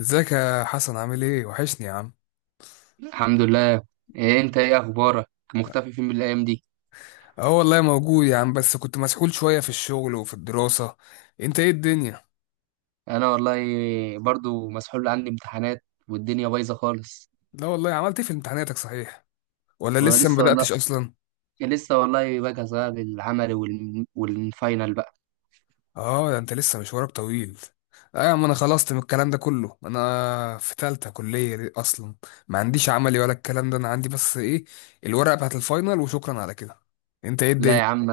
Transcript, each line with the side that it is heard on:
left: ازيك يا حسن؟ عامل ايه؟ وحشني يا عم.
right: الحمد لله. انت ايه اخبارك؟ مختفي فين من الايام دي؟
left: اه والله موجود يا عم، بس كنت مسحول شوية في الشغل وفي الدراسة. انت ايه الدنيا؟
right: انا والله برضو مسحول، عندي امتحانات والدنيا بايظه خالص.
left: لا والله، عملت ايه في امتحاناتك صحيح، ولا لسه ما
right: ولسه والله
left: بدأتش اصلا؟
right: لسه والله بجهز بقى للعمل والفاينل بقى.
left: اه ده انت لسه مشوارك طويل. اه يا عم، انا خلصت من الكلام ده كله، انا في تالتة كلية اصلا. ما عنديش عملي ولا الكلام ده، انا عندي بس ايه؟ الورقة بتاعت الفاينل وشكرا على كده. انت ايه
right: لا
left: الدنيا؟
right: يا عم،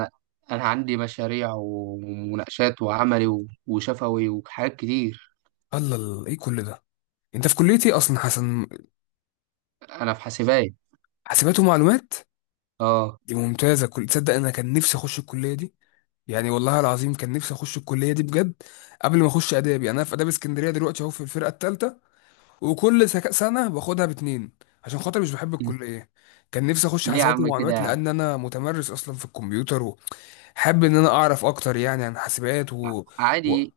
right: انا عندي مشاريع ومناقشات وعملي وشفوي وحاجات كتير.
left: الله الله، ايه كل ده؟ انت في كلية ايه اصلا حسن؟
right: انا في حاسبات.
left: حاسبات ومعلومات؟
right: اه.
left: دي ممتازة. كل تصدق انا كان نفسي اخش الكلية دي. يعني والله العظيم كان نفسي اخش الكلية دي بجد. قبل ما اخش ادابي، انا في اداب اسكندرية دلوقتي اهو في الفرقة التالتة. وكل سنة باخدها باتنين، عشان خاطر مش بحب الكلية. كان نفسي اخش
right: ليه يا
left: حاسبات
right: عم كده يا
left: ومعلومات،
right: عم؟
left: لان انا متمرس اصلا في الكمبيوتر، وحابب ان انا اعرف اكتر يعني عن حاسبات و...
right: عادي،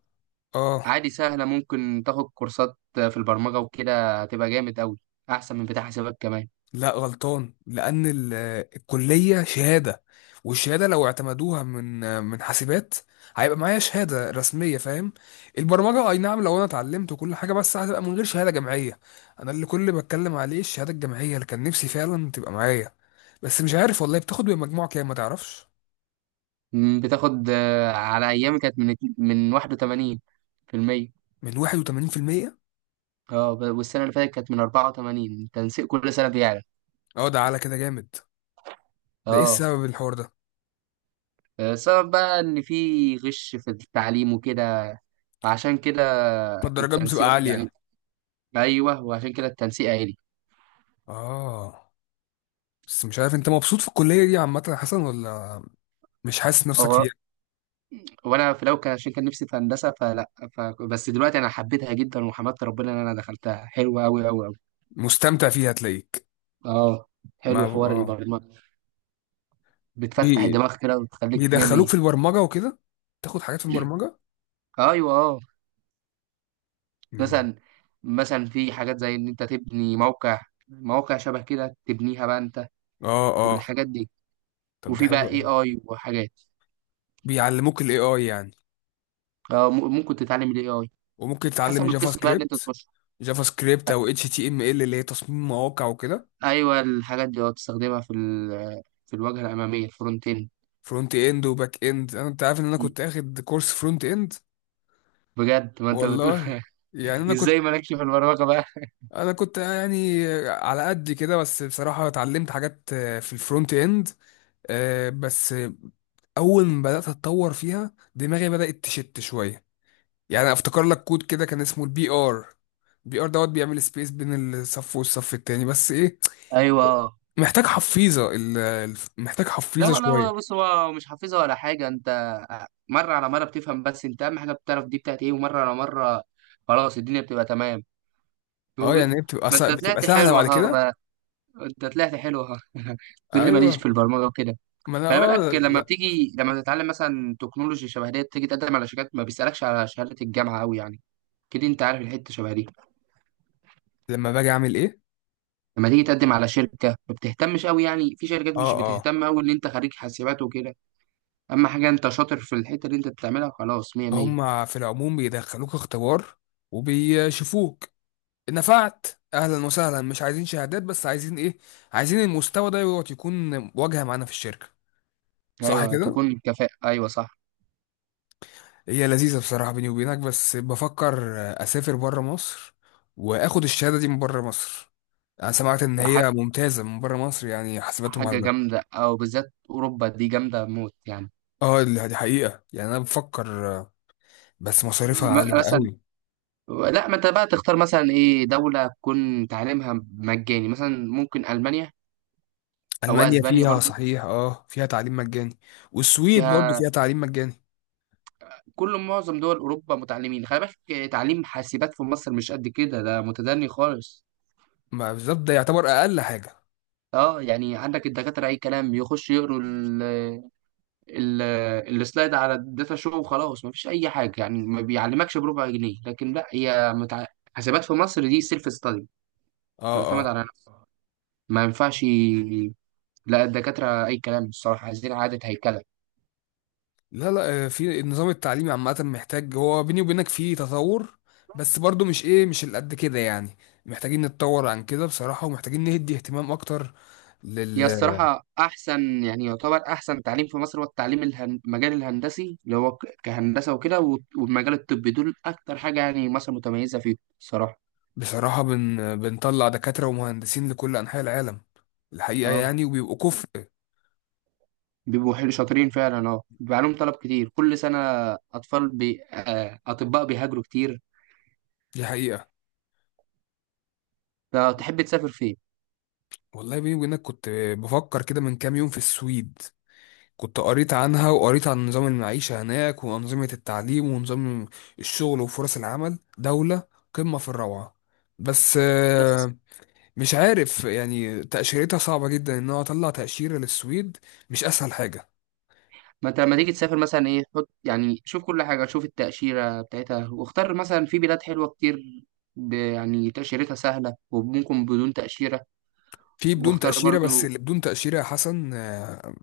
left: اه.
right: عادي سهله، ممكن تاخد كورسات في البرمجه وكده هتبقى جامد قوي، احسن من بتاع حسابات كمان.
left: لا غلطان، لان الكليه شهاده، والشهاده لو اعتمدوها من حاسبات، هيبقى معايا شهاده رسميه، فاهم؟ البرمجه اي نعم، لو انا اتعلمت وكل حاجه، بس هتبقى من غير شهاده جامعيه. انا اللي كل اللي بتكلم عليه الشهاده الجامعيه اللي كان نفسي فعلا تبقى معايا. بس مش عارف والله بتاخد بمجموع كام، ما تعرفش؟
right: بتاخد، على ايامي كانت من من 81%.
left: من 81%.
right: اه، والسنه اللي فاتت كانت من 84، تنسيق كل سنه بيعلى.
left: اه ده على كده جامد. ده ايه
right: اه،
left: السبب الحوار ده؟
right: السبب بقى ان في غش في التعليم وكده، عشان كده
left: ما الدرجات بتبقى
right: التنسيق يعني.
left: عاليه.
right: ايوه، وعشان كده التنسيق عالي.
left: اه. بس مش عارف انت مبسوط في الكليه دي عامه يا حسن ولا مش حاسس نفسك
right: هو-
left: فيها؟
right: وانا في الاول كان عشان كان نفسي في هندسه بس دلوقتي انا حبيتها جدا وحمدت ربنا ان انا دخلتها، حلوه قوي قوي قوي.
left: مستمتع فيها هتلاقيك.
right: اه،
left: ما
right: حلو حوار
left: اه.
right: البرمجه، بتفتح
left: بي...
right: الدماغ كده وتخليك 100
left: بيدخلوك
right: 100.
left: في البرمجة وكده، تاخد حاجات في البرمجة.
right: ايوه اه.
left: مم.
right: مثلا، في حاجات زي ان انت تبني موقع، مواقع شبه كده تبنيها بقى انت،
left: اه اه.
right: والحاجات دي.
left: طب ده
right: وفي
left: حلو
right: بقى اي
left: قوي.
right: اي وحاجات.
left: بيعلموك الاي اي يعني؟
right: ممكن تتعلم الاي اي
left: وممكن
right: حسب
left: تتعلم جافا
right: القسم بقى اللي انت
left: سكريبت؟
right: تخشه.
left: جافا سكريبت او اتش تي ام ال اللي هي تصميم مواقع وكده؟
right: ايوه الحاجات دي اه، تستخدمها في في الواجهه الاماميه الفرونت اند.
left: فرونت اند وباك اند، انا انت عارف ان انا كنت اخد كورس فرونت اند.
right: بجد ما انت بتقول.
left: والله يعني، انا كنت
right: ازاي مالكش في البرمجه بقى؟
left: انا كنت يعني على قد كده، بس بصراحة اتعلمت حاجات في الفرونت اند بس اول ما بدات اتطور فيها، دماغي بدات تشت شويه. يعني أنا افتكر لك كود كده كان اسمه البي ار. البي ار دوت بيعمل سبيس بين الصف والصف التاني، بس ايه؟
right: ايوه اه.
left: محتاج حفيظه محتاج
right: لا
left: حفيظه شويه.
right: لا، بص هو مش حافظها ولا حاجه انت، مره على مره بتفهم، بس انت اهم حاجه بتعرف دي بتاعت ايه، ومره على مره خلاص الدنيا بتبقى تمام.
left: اه. يعني
right: وب-
left: ايه،
right: ما انت
left: بتبقى
right: طلعت
left: سهله
right: حلو
left: بعد
right: اهو
left: كده؟
right: بقى، انت طلعت حلو اهو، تقول لي ماليش في
left: ايوه.
right: البرمجه وكده.
left: ما انا
right: خلي
left: اه،
right: بالك لما
left: لا.
right: بتيجي لما تتعلم مثلا تكنولوجي شبه ديت، تيجي تقدم على شركات ما بيسالكش على شهاده الجامعه قوي يعني، كده انت عارف الحته شبه دي.
left: لما باجي اعمل ايه؟
right: لما تيجي تقدم على شركه ما بتهتمش قوي يعني، في شركات
left: اه
right: مش
left: اه.
right: بتهتم قوي ان انت خريج حاسبات وكده، اما حاجه انت شاطر في الحته اللي انت بتعملها خلاص 100 100.
left: هم في العموم بيدخلوك اختبار وبيشوفوك. نفعت؟ اهلا وسهلا. مش عايزين شهادات، بس عايزين ايه؟ عايزين المستوى ده يقعد يكون واجهه معانا في الشركه. صح
right: ايوه
left: كده؟
right: تكون كفاءه، ايوه صح.
left: هي لذيذة بصراحة بيني وبينك، بس بفكر أسافر بره مصر وآخد الشهادة دي من بره مصر. أنا سمعت إن
right: ح-
left: هي ممتازة من بره مصر، يعني حاسبات
right: حاجه
left: ومعلومات.
right: جامده، او بالذات اوروبا دي جامده موت يعني.
left: اه دي دي حقيقة، يعني أنا بفكر. بس مصاريفها عالية
right: مثلا،
left: قوي.
right: لا ما انت بقى تختار مثلا ايه، دولة تكون تعليمها مجاني، مثلا ممكن ألمانيا او
left: ألمانيا
right: اسبانيا
left: فيها
right: برضو
left: صحيح، اه فيها تعليم مجاني. والسويد برضو
right: فيها،
left: فيها تعليم مجاني.
right: كل معظم دول اوروبا متعلمين. خلي بالك تعليم حاسبات في مصر مش قد كده، ده متدني خالص.
left: ما بالظبط، ده يعتبر أقل حاجة.
right: اه يعني عندك الدكاترة اي كلام، يخش يقروا ال السلايد على الداتا شو وخلاص، مفيش اي حاجة يعني، ما بيعلمكش بربع جنيه. لكن لا، حاسبات في مصر دي سيلف ستادي،
left: اه.
right: تعتمد
left: آه.
right: على نفسها. ما ينفعش، لا الدكاترة اي كلام الصراحة، عايزين عادة هيكلة.
left: لا لا، في النظام التعليمي عامة محتاج، هو بيني وبينك فيه تطور، بس برضو مش ايه، مش اللي قد كده يعني. محتاجين نتطور عن كده بصراحة، ومحتاجين نهدي اهتمام اكتر
right: هي
left: لل.
right: الصراحة أحسن، يعني يعتبر أحسن تعليم في مصر هو التعليم المجال الهندسي، اللي هو كهندسة وكده، والمجال الطبي، دول أكتر حاجة يعني مصر متميزة فيه الصراحة.
left: بصراحة بنطلع دكاترة ومهندسين لكل انحاء العالم، الحقيقة
right: أه،
left: يعني، وبيبقوا كفء.
right: بيبقوا حلو شاطرين فعلا، أه بيبقى عليهم طلب كتير كل سنة. أطفال بي... آه، أطباء بيهاجروا كتير.
left: دي حقيقة.
right: فتحب تسافر فين؟
left: والله بيني وبينك كنت بفكر كده من كام يوم في السويد. كنت قريت عنها وقريت عن نظام المعيشة هناك وأنظمة التعليم ونظام الشغل وفرص العمل. دولة قمة في الروعة. بس
right: بس
left: مش عارف يعني، تأشيرتها صعبة جدا، إن أنا أطلع تأشيرة للسويد مش أسهل حاجة.
right: ما أنت لما تيجي تسافر مثلا إيه، حط يعني شوف كل حاجة، شوف التأشيرة بتاعتها واختار، مثلا في بلاد حلوة كتير، يعني تأشيرتها سهلة وممكن بدون تأشيرة.
left: في بدون
right: واختار
left: تأشيرة،
right: برضو.
left: بس اللي بدون تأشيرة يا حسن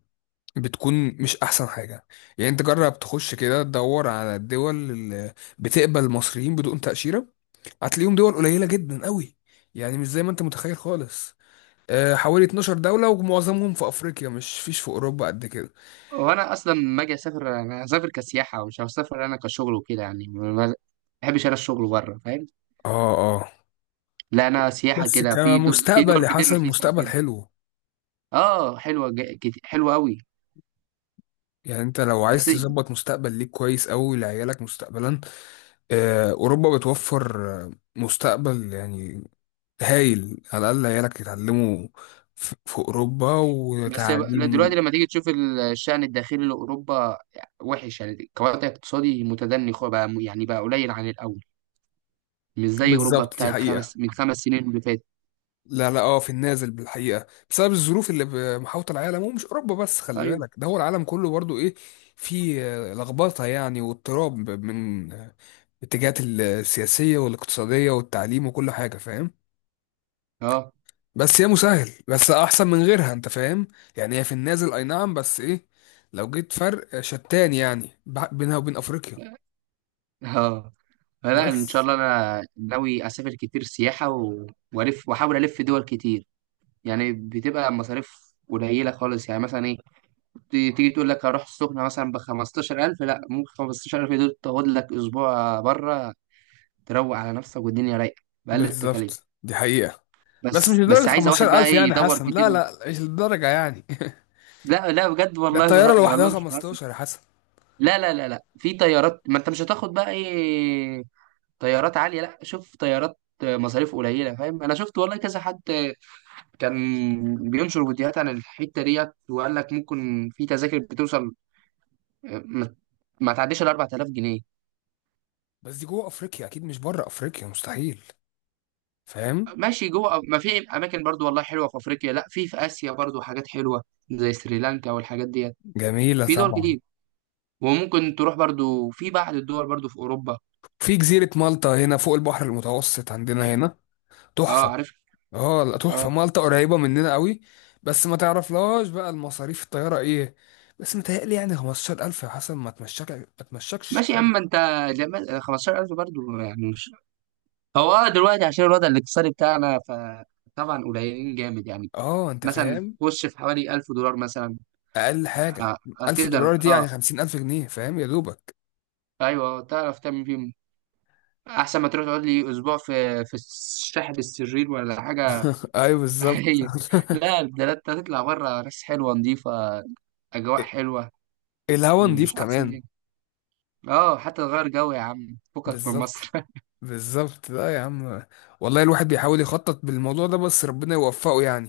left: بتكون مش أحسن حاجة. يعني أنت جرب تخش كده تدور على الدول اللي بتقبل المصريين بدون تأشيرة، هتلاقيهم دول قليلة جدا قوي. يعني مش زي ما أنت متخيل خالص. حوالي 12 دولة، ومعظمهم في أفريقيا، مش فيش في أوروبا قد كده.
right: وانا اصلا لما اجي اسافر انا هسافر كسياحه، مش هسافر انا كشغل وكده يعني، ما بحبش انا الشغل بره فاهم.
left: اه اه.
right: لا انا سياحه
left: بس
right: كده، في
left: كمستقبل
right: دول
left: يا
right: كتير
left: حسن،
right: رخيصه
left: مستقبل
right: وكده.
left: حلو.
right: اه حلوه قوي.
left: يعني انت لو
right: بس
left: عايز تظبط مستقبل ليك كويس أوي لعيالك مستقبلا، أوروبا بتوفر آه، مستقبل يعني هايل. على الأقل عيالك يتعلموا في في أوروبا
right: بس دلوقتي
left: وتعليم.
right: لما تيجي تشوف الشأن الداخلي لأوروبا وحش يعني، كوضع اقتصادي متدني، بقى يعني بقى قليل عن الأول، مش زي أوروبا
left: بالظبط، دي
right: بتاعت
left: حقيقة.
right: خمس، من خمس سنين اللي فاتت.
left: لا لا اه، في النازل بالحقيقه بسبب الظروف اللي محاوطه العالم، ومش اوروبا بس، خلي
right: أيوه.
left: بالك، ده هو العالم كله برضو ايه. في لخبطه يعني واضطراب من الاتجاهات السياسيه والاقتصاديه والتعليم وكل حاجه، فاهم؟
right: اه
left: بس هي مسهل، بس احسن من غيرها، انت فاهم؟ يعني هي في النازل اي نعم، بس ايه؟ لو جيت فرق شتان يعني بينها وبين افريقيا.
right: اه. لا ان شاء
left: بس
right: الله انا ناوي اسافر كتير سياحه، والف واحاول الف دول كتير، يعني بتبقى مصاريف قليله خالص. يعني مثلا ايه، تيجي تقول لك هروح السخنه مثلا ب 15000، لا ممكن 15000 دول تاخد لك اسبوع بره، تروق على نفسك والدنيا رايقه باقل التكاليف.
left: بالظبط، دي حقيقه. بس مش
right: بس
left: لدرجه
right: بس عايزه واحد بقى
left: 15000
right: ايه،
left: يعني
right: يدور
left: حسن،
right: كتير.
left: لا لا مش للدرجه يعني.
right: لا لا بجد
left: ده
right: والله
left: الطياره لوحدها
right: والله مش بهزر.
left: 15 يا حسن.
right: لا لا لا لا، في طيارات ما انت مش هتاخد بقى ايه، طيارات عاليه، لا شوف طيارات مصاريف قليله فاهم. انا شفت والله كذا حد كان بينشر فيديوهات عن الحته ديت وقال لك ممكن في تذاكر بتوصل، آه، ما ما تعديش ال 4000 جنيه.
left: بس دي جوه افريقيا اكيد، مش بره افريقيا مستحيل. فاهم؟
right: ماشي، جوه ما في اماكن برضو والله حلوه في افريقيا، لا في اسيا برضو حاجات حلوه زي سريلانكا والحاجات ديت،
left: جميله
right: في دول
left: طبعا.
right: كتير. وممكن تروح برضو في بعض الدول برضو في اوروبا.
left: في جزيره مالطا هنا فوق البحر المتوسط عندنا هنا،
right: اه
left: تحفه.
right: عارف.
left: اه لا
right: اه.
left: تحفه، مالطا قريبه مننا قوي. بس ما تعرفلهاش بقى المصاريف الطياره ايه. بس متهيألي يعني 15000 يا حسن ما تمشكش
right: ماشي،
left: خالص.
right: اما انت لما 15000 برضو يعني مش. هو آه، دلوقتي عشان الوضع الاقتصادي بتاعنا، فطبعا قليلين جامد يعني.
left: اه انت
right: مثلا
left: فاهم.
right: خش في حوالي 1000 دولار مثلا،
left: اقل حاجه 1000
right: هتقدر.
left: دولار دي يعني
right: اه
left: 50000 جنيه، فاهم يا دوبك؟
right: ايوه، تعرف تعمل فيهم احسن ما تروح تقعد لي اسبوع في، في شاحة السرير ولا حاجه.
left: ايوه بالظبط.
right: هي، لا ده انت هتطلع بره ناس حلوه نظيفه، اجواء حلوه.
left: الهوا نضيف
right: مش احسن
left: كمان.
right: من كده؟ اه حتى تغير جو يا عم فكك من
left: بالظبط
right: مصر.
left: بالظبط. لا يا عم، والله الواحد بيحاول يخطط بالموضوع ده، بس ربنا يوفقه يعني.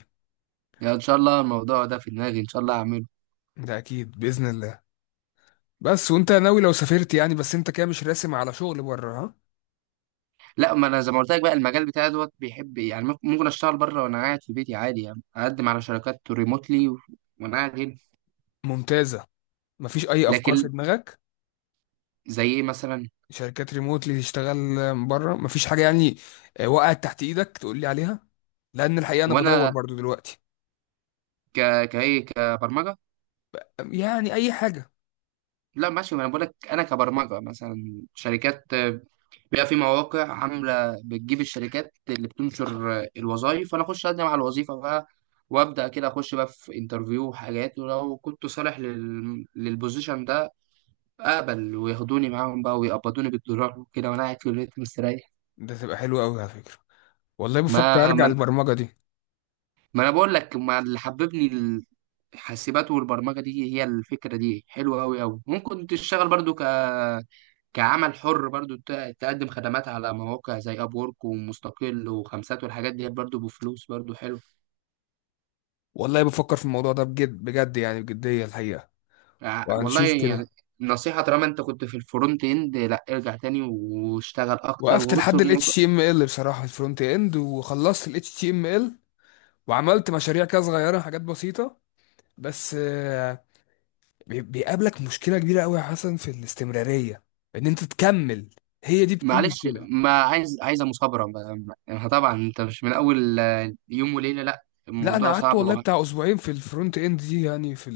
right: يعني ان شاء الله الموضوع ده في دماغي، ان شاء الله هعمله.
left: ده اكيد باذن الله. بس وانت ناوي لو سافرت يعني، بس انت كده مش راسم على شغل بره، ها؟
right: لا ما انا زي ما قلت لك بقى المجال بتاعي دوت بيحب يعني، ممكن اشتغل بره وانا قاعد في بيتي عادي يعني، اقدم على شركات ريموتلي وانا قاعد هنا.
left: ممتازه. مفيش اي افكار
right: لكن،
left: في دماغك؟
right: زي ايه مثلا؟
left: شركات ريموت اللي تشتغل بره؟ مفيش حاجه يعني وقعت تحت ايدك تقول لي عليها؟ لان الحقيقه انا بدور
right: وانا
left: برضو دلوقتي.
right: ك كايه كبرمجه.
left: يعني اي حاجه.
right: لا ماشي ما انا بقول لك انا كبرمجه، مثلا شركات، بيبقى في مواقع عامله بتجيب الشركات اللي بتنشر الوظائف، فانا اخش اقدم على الوظيفه بقى، وابدا كده اخش بقى في انترفيو وحاجات، ولو كنت صالح للبوزيشن ده، اقبل وياخدوني معاهم بقى، ويقبضوني بالدولار وكده وانا قاعد في البيت مستريح.
left: ده تبقى حلوه قوي على فكره. والله بفكر
right: ما
left: ارجع
right: ما انا
left: للبرمجه دي.
right: ما أنا بقول لك ما اللي حببني الحاسبات والبرمجه دي، هي الفكره دي حلوه قوي قوي، ممكن تشتغل برضو كعمل حر برضو، تقدم خدمات على مواقع زي اب وورك ومستقل وخمسات والحاجات دي برضو، بفلوس برضو حلو.
left: والله بفكر في الموضوع ده بجد بجد، يعني بجديه الحقيقه.
right: والله
left: وهنشوف
right: يعني
left: كده.
right: نصيحة طالما انت كنت في الفرونت اند، لا ارجع تاني واشتغل اكتر
left: وقفت
right: وبص
left: لحد ال
right: الموضوع.
left: HTML بصراحة في الفرونت اند، وخلصت ال HTML وعملت مشاريع كده صغيرة، حاجات بسيطة. بس بيقابلك مشكلة كبيرة قوي يا حسن في الاستمرارية، ان انت تكمل. هي دي بتكون
right: معلش
left: مشكلة.
right: ما عايز، عايزة مثابرة، طبعا انت مش من اول يوم وليلة، لا
left: لا انا
right: الموضوع
left: قعدت
right: صعب
left: والله بتاع اسبوعين في الفرونت اند دي، يعني في،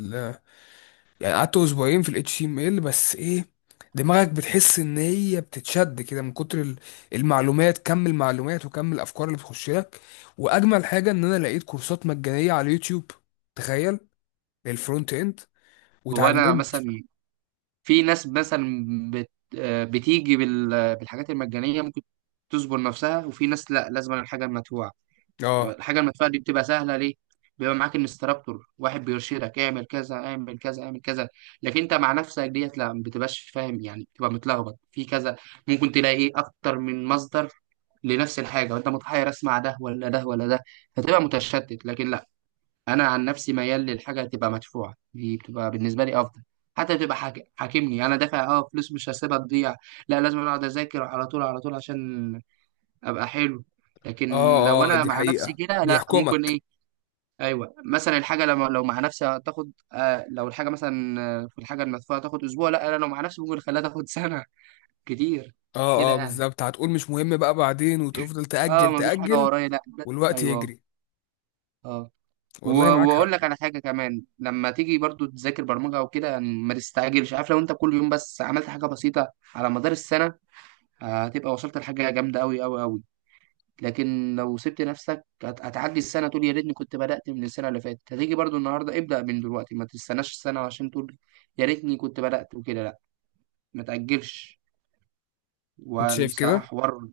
left: يعني قعدت اسبوعين في الاتش تي ام ال، بس ايه؟ دماغك بتحس ان هي بتتشد كده من كتر المعلومات، كم المعلومات وكم الافكار اللي بتخش لك. واجمل حاجه ان انا لقيت كورسات مجانيه على اليوتيوب، تخيل، للفرونت اند،
right: وانا
left: واتعلمت.
right: مثلا، في ناس مثلا بت آه، بتيجي بالحاجات المجانية ممكن تصبر نفسها، وفي ناس لا لازم الحاجة المدفوعة.
left: اه
right: الحاجة المدفوعة دي بتبقى سهلة ليه؟ بيبقى معاك انستراكتور واحد بيرشدك اعمل كذا اعمل كذا اعمل كذا، لكن انت مع نفسك ديت لا ما بتبقاش فاهم يعني، بتبقى متلخبط في كذا، ممكن تلاقي ايه اكتر من مصدر لنفس الحاجة، وانت متحير اسمع ده ولا ده ولا ده، فتبقى متشتت. لكن لا، انا عن نفسي ميال للحاجة تبقى مدفوعة، دي بتبقى بالنسبة لي افضل، حتى بتبقى حاكمني، يعني انا دافع فلوس مش هسيبها تضيع، لا لازم اقعد اذاكر على طول على طول عشان ابقى حلو.
left: اه.
right: لكن لو
left: اه
right: انا
left: دي
right: مع نفسي
left: حقيقه،
right: كده، لا ممكن
left: بيحكمك.
right: ايه. ايوه مثلا الحاجه لما لو مع نفسي هتاخد لو الحاجه مثلا، في الحاجه المدفوعه تاخد اسبوع، لا انا لو مع نفسي ممكن اخليها تاخد سنه كتير كده
left: اه اه
right: يعني.
left: بالظبط، هتقول مش مهم بقى بعدين، وتفضل
right: اه
left: تاجل
right: مفيش حاجه
left: تاجل.
right: ورايا. لا, لا.
left: والوقت
right: ايوه.
left: يجري.
right: اه.
left: والله معاك
right: واقول
left: حق.
right: لك على حاجه كمان، لما تيجي برضو تذاكر برمجه او كده يعني ما تستعجلش، عارف لو انت كل يوم بس عملت حاجه بسيطه على مدار السنه، هتبقى وصلت لحاجه جامده قوي قوي قوي. لكن لو سبت نفسك هتعدي السنة تقول يا ريتني كنت بدأت من السنة اللي فاتت، هتيجي برضو النهاردة ابدأ من دلوقتي، ما تستناش السنة عشان تقول يا ريتني كنت بدأت وكده، لا ما تأجلش.
left: انت شايف
right: والصراحة
left: كده.
right: حوار.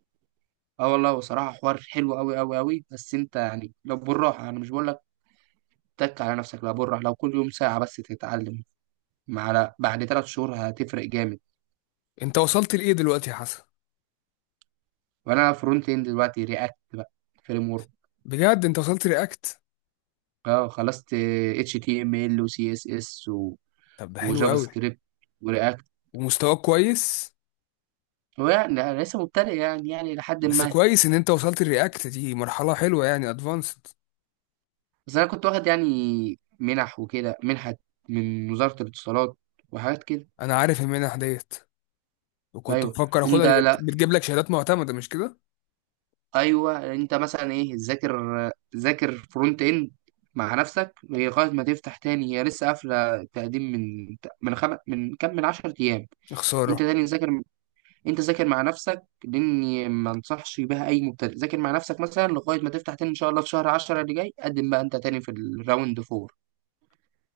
right: اه والله، وصراحة حوار حلو أوي أوي أوي، بس أنت يعني لو بالراحة، أنا مش بقول لك تك على نفسك، لا بالراحة، لو كل يوم ساعة بس تتعلم، مع، لا بعد ثلاث شهور هتفرق جامد.
left: انت وصلت لايه دلوقتي يا حسن؟
right: وأنا فرونت إند دلوقتي رياكت بقى فريم ورك.
left: بجد انت وصلت رياكت؟
right: اه خلصت اتش تي ام ال وسي اس اس
left: طب ده حلو
right: وجافا
left: قوي.
right: سكريبت.
left: ومستواك كويس.
right: هو يعني أنا لسه مبتدئ يعني يعني لحد
left: بس
right: ما.
left: كويس ان انت وصلت الرياكت دي، مرحلة حلوة يعني ادفانسد.
right: بس أنا كنت واخد يعني منح وكده، منحة من وزارة الاتصالات وحاجات كده.
left: انا عارف المنح ديت، وكنت
right: أيوه،
left: بفكر اخدها،
right: أنت
left: دي
right: لا،
left: بتجيب لك شهادات معتمدة، مش كده؟
right: أيوه أنت مثلا إيه، ذاكر، ذاكر فرونت إند مع نفسك لغاية ما تفتح تاني، هي لسه قافلة تقديم من من كام، من 10 أيام.
left: يا
right: أنت
left: خسارة.
right: تاني ذاكر، أنت ذاكر مع نفسك، لأني ما أنصحش بها أي مبتدئ. ذاكر مع نفسك مثلا لغاية ما تفتح تاني إن شاء الله في شهر 10 اللي جاي، قدم بقى أنت تاني في الراوند 4.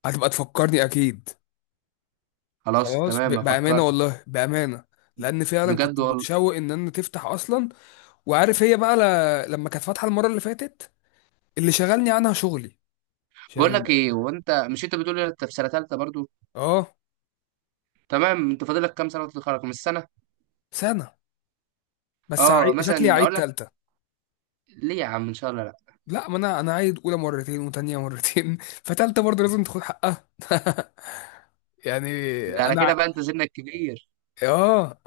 left: هتبقى تفكرني اكيد.
right: خلاص
left: خلاص.
right: تمام
left: بأمانة
right: افكر.
left: والله بأمانة، لان فعلا
right: بجد
left: كنت
right: والله.
left: متشوق ان انا تفتح اصلا. وعارف هي بقى لما كانت فاتحة المرة اللي فاتت، اللي شغلني عنها شغلي،
right: بقول
left: عشان
right: لك ايه، وانت مش، انت بتقول انت في سنه ثالثه برضو؟
left: اه.
right: تمام، انت فاضل لك كام سنه وتتخرج من السنه؟
left: سنة. بس
right: اه
left: شكلي
right: مثلا
left: عيد
right: اقول لك،
left: تالتة.
right: ليه يا عم ان شاء الله لا،
left: لا ما انا، انا عايد اولى مرتين وتانية مرتين فتالتة برضه لازم تاخد حقها يعني.
right: ده على
left: انا
right: كده
left: ع-
right: بقى انت سنك كبير.
left: اه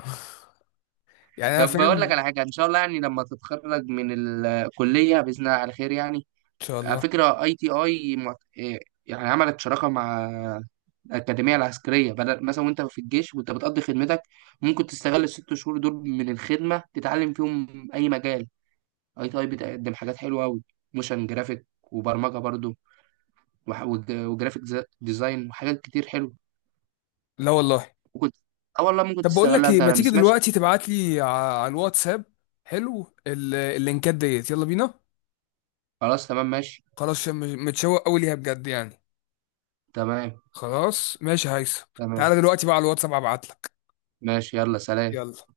left: يعني انا
right: طب
left: فاهم.
right: بقول لك
left: ان
right: على حاجه ان شاء الله، يعني لما تتخرج من الكليه باذن الله على خير يعني،
left: شاء
right: على
left: الله.
right: فكره اي تي اي، يعني عملت شراكه مع الأكاديمية العسكرية، بدل مثلا وأنت في الجيش وأنت بتقضي خدمتك ممكن تستغل الست شهور دول من الخدمة تتعلم فيهم أي مجال. اي تي اي بتقدم حاجات حلوه قوي، موشن جرافيك وبرمجه برضو، وجرافيك ديزاين وحاجات كتير حلوه.
left: لا والله.
right: ممكن، اه والله ممكن
left: طب بقول لك
right: تستغلها انت،
left: ايه، ما
right: انا ما
left: تيجي
right: سمعتش.
left: دلوقتي تبعت لي على الواتساب حلو اللينكات ديت، يلا بينا.
right: خلاص تمام ماشي.
left: خلاص، عشان متشوق قوي ليها بجد يعني.
right: تمام.
left: خلاص ماشي هيثم.
right: تمام
left: تعالى دلوقتي بقى على الواتساب ابعت لك.
right: ماشي، يلا سلام.
left: يلا.